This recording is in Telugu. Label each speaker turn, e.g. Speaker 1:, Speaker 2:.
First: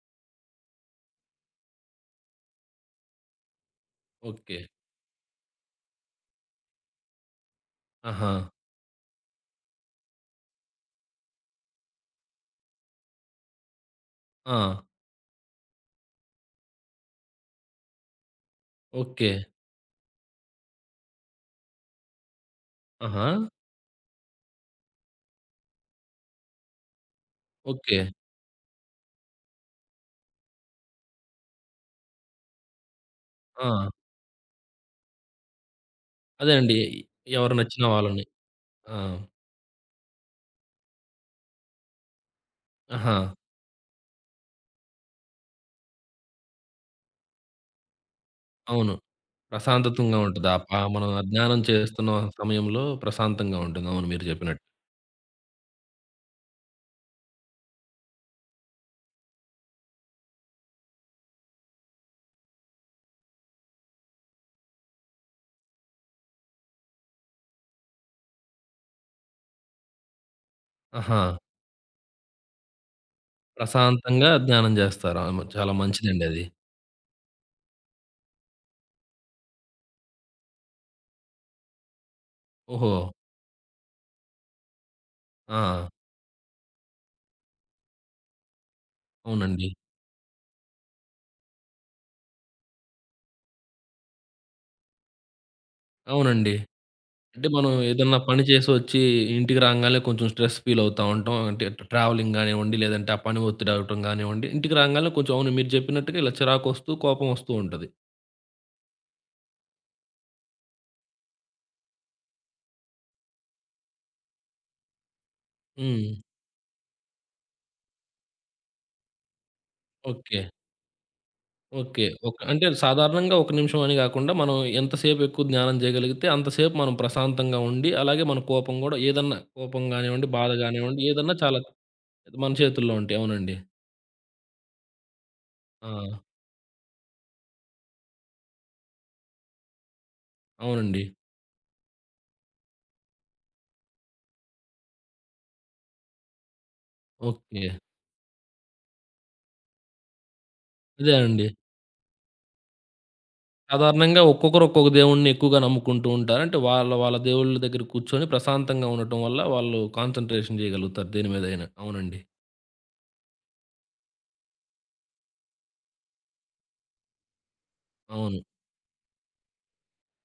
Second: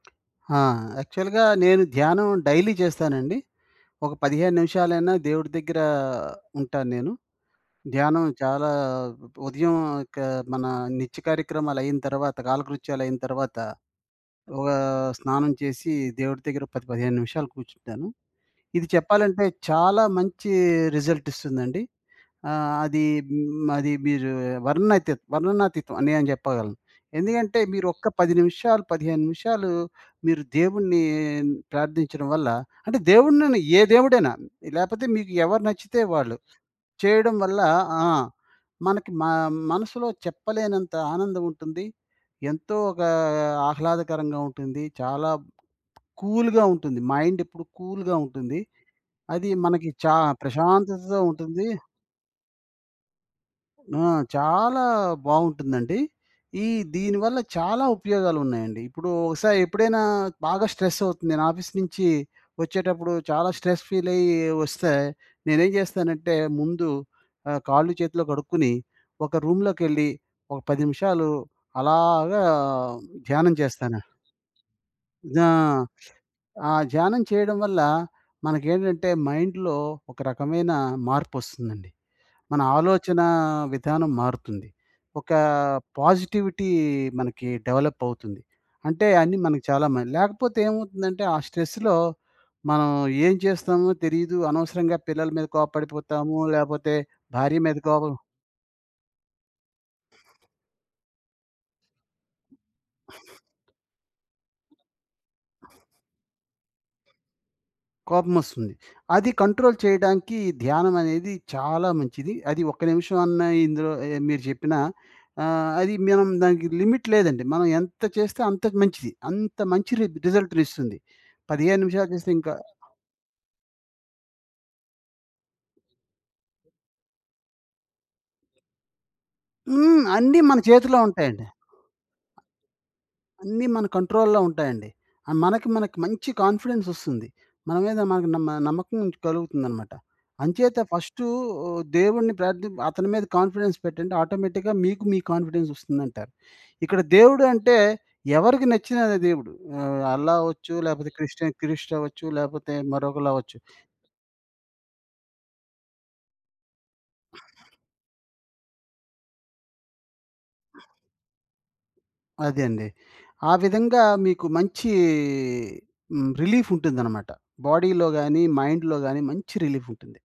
Speaker 1: ఆ! యాక్చువల్‌గా, నేను ధ్యానం డైలీ జేస్తానండి. ఒక 15
Speaker 2: ఓకే.
Speaker 1: నిమిషాలైనా దేవుడి దగ్గరా ఉంటాను నేను. ధ్యానం
Speaker 2: ఆహా!
Speaker 1: చాలా ఉదయం ఒక మన నిత్య కార్యక్రమాలయిన తరవాత, కాలకృత్యాలయిన తరవాత, ఓ
Speaker 2: ఆ!
Speaker 1: స్నానం చేసి, దేవుడి దగ్గర 10, 15 నిమిషాలు కూర్చుంటాను. ఇది
Speaker 2: ఓకే.
Speaker 1: చెప్పాలంటే, చాలా మంచీ రిజల్టిస్తుందండి. ఆహ్, అదీ
Speaker 2: ఆహా!
Speaker 1: హ్మ్, అది మీరు వర్ణనాతీత్ వర్ణనాతీతం అనే అని జెప్పగలను. ఎందుకంటే, మీరు ఒక్క
Speaker 2: ఓకే.
Speaker 1: 10 నిమిషాలు, 15 నిమిషాలు, మీరు దేవున్నీ ప్రార్థించడం వల్ల అంటే దేవుడినని ఏ
Speaker 2: ఆ!
Speaker 1: దేవుడైనా లేపోతే మీకు ఎవరు నచ్చితే వాళ్ళు,
Speaker 2: అదే అండి ఎయ్
Speaker 1: చేయడం
Speaker 2: ఎవరు
Speaker 1: వల్ల
Speaker 2: నచ్చిన
Speaker 1: ఆ!
Speaker 2: వాళ్ళని. ఆ!
Speaker 1: మనకి మ మనసులో చెప్పలేనంత ఆనందం ఉంటుంది. ఎంతో ఒకా
Speaker 2: ఆహా!
Speaker 1: ఆహ్లాదకరంగా ఉంటుంది, చాలా కూల్‌గా ఉంటుంది, మైండెప్పుడు కూల్‌గా ఉంటుంది,
Speaker 2: అవును.
Speaker 1: అది మనకి చా
Speaker 2: ప్రశాంతతుంగా ఉంటది, ఆ ప మనం
Speaker 1: ప్రశాంతతతో
Speaker 2: ఆ ధ్యానం
Speaker 1: ఉంటుందీ
Speaker 2: చేస్తున్న సమయంలో, ప్రశాంతంగా
Speaker 1: ఆ!
Speaker 2: ఉంటుందవును మీరు జెప్పినట్టు.
Speaker 1: చాలా బావుంటుందండి. ఈ దీని వల్ల చాలా ఉపయోగాలున్నాయండి, ఇప్పుడూ ఒకసారెప్పుడైనా బాగా స్ట్రెస్ అవుతుంది, నేనాఫీసు నుంచీ వచ్చేటప్పుడు, చాలా స్ట్రెస్ ఫీలయ్యి ఒస్తే, నేనేం చేస్తానంటే, ముందు ఆహ్, కాళ్ళు చేతులు కడుక్కొని, ఒక రూమ్‌లోకెళ్లి, ఒక 10
Speaker 2: ఆహా!
Speaker 1: నిమిషాలు అలాగా ధ్యానం జేస్తాను.
Speaker 2: ప్రశాంతంగా ధ్యానం జేస్తారు. అవును,
Speaker 1: ధ్యా
Speaker 2: చాలా మంచిదండది.
Speaker 1: ఆ ధ్యానం చేయడం వల్ల, మనకేంటంటే మైండ్‌లో, ఒక రకమైన మార్పొస్తుందండి. మన
Speaker 2: ఓహో!
Speaker 1: ఆలోచనా విధానం మారుతుంది. ఒకా
Speaker 2: ఆ!
Speaker 1: పాజిటివిటీ మనకి డెవలప్ అవుతుంది. అంటే, అన్ని మనకు
Speaker 2: అవునండీ.
Speaker 1: చాలా మల్ లేకపోతే ఏమవుతుందంటే, ఆ స్ట్రెస్‌లో మనం ఏం చేస్తామో తెలీదు, అనవసరంగా పిల్లల మీద కోప్పడిపోతాము,
Speaker 2: అవునండి.
Speaker 1: లేపోతే
Speaker 2: అంటే
Speaker 1: భార్య
Speaker 2: మనం,
Speaker 1: మీద కోపం
Speaker 2: ఏదన్నా పని చేసొచ్చి ఇంటికి రాంగాల్నే, కొంచెం స్ట్రెస్ ఫీలవుతా ఉంటాం. అంటే ట ట్రావెలింగ్ గానివ్వండి, లేదంటే ఆ పని ఒత్తిడవ్వటం గానివ్వండి, ఇంటికి రాంగాల్నే కొంచెం అవును మీరు జెప్పినట్టుగా ఇలా చిరాకొస్తూ, కోపమోస్తూ ఉంటది.
Speaker 1: కోపమోస్తుంది. అది కంట్రోల్ చేయడానికి, ధ్యానం అనేది చాలా మంచిది. అది ఒక్క నిమిషం అన్నా ఇందులో ఏయ మీరు జెప్పిన ఆహ్, అది
Speaker 2: హ్మ్.
Speaker 1: మనం దానికి లిమిట్ లేదండి, మనం ఎంత చేస్తే అంతకి మంచిది. అంత మంచి రిజ్
Speaker 2: ఓకే.
Speaker 1: రిజల్ట్‌ని ఇస్తుంది. 15
Speaker 2: ఓకే.
Speaker 1: నిమిషాలు చేస్తే
Speaker 2: ఒక
Speaker 1: ఇంకా
Speaker 2: అంటే, అది సాధారణంగా ఒక నిమిషం అని గాకుండా, మనం ఎంత సేపెక్కువ జ్ఞానం జేయగలిగితే, అంతసేపు మనం ప్రశాంతంగా ఉండి, అలాగే మన కోపం గూడా, ఏదన్నా కోపం
Speaker 1: హ్మ్.
Speaker 2: గానివ్వండి,
Speaker 1: అన్ని
Speaker 2: బాధ
Speaker 1: మన చేతిలో
Speaker 2: గానివ్వండి, ఏదన్నా
Speaker 1: ఉంటాయండి.
Speaker 2: చాలా అది మన చేతుల్లో ఉంటాయి. అవునండి.
Speaker 1: అన్ని మన కంట్రోల్‌లో ఉంటాయండి, ఆహ్, మనకి మనకి
Speaker 2: ఆ!
Speaker 1: మంచి కాన్ఫిడెన్సొస్తుంది, మన మీద మనకు నమ్మ నమ్మకం కలుగుతుందనమాట. అంచేత
Speaker 2: అవునండి.
Speaker 1: ఫస్టు ఆహ్, దేవుడిని ప్రార్థిం అతని మీద కాన్ఫిడెన్స్ పెట్టండి, ఆటోమేటిక్‌గా మీకు మీ కాన్‌ఫి‌డెన్స్ ఒస్తుందంటారు. ఇక్కడ దేవుడు
Speaker 2: ఓకే.
Speaker 1: అంటే, ఎవరికి నచ్చిననదే దేవుడు. ఆహ్, అల్లా అవ్వచ్చు, లేకపోతే
Speaker 2: అదే అండి.
Speaker 1: క్రిస్టియన్, క్రిస్ట్ అవ్వచ్చు, లేకపోతే మరొకళ్ళవ్వచ్చు.
Speaker 2: సాధారణంగా ఒక్కొక్కరు ఒక్కొక్క దేవుడ్ని ఎక్కువగా నమ్ముకుంటూ ఉంటారు. అంటే, వాళ్ళ వాళ్ళ దేవుళ్ళ దగ్గర కూర్చొని, ప్రశాంతంగా ఉండటం వల్ల, వాళ్ళు కాన్సంట్రేషన్ చేయగలుగుతారు, దేని మీదయినా. అవునండి.
Speaker 1: అదండి. ఆ విధంగా మీకు మంచీ హ్మ్, రిలీఫుమటుందనమాట. బాడీ‌లో
Speaker 2: అవును.
Speaker 1: గానీ, మైండ్‌లో గానీ, మంచి రిలీఫుంటుంది.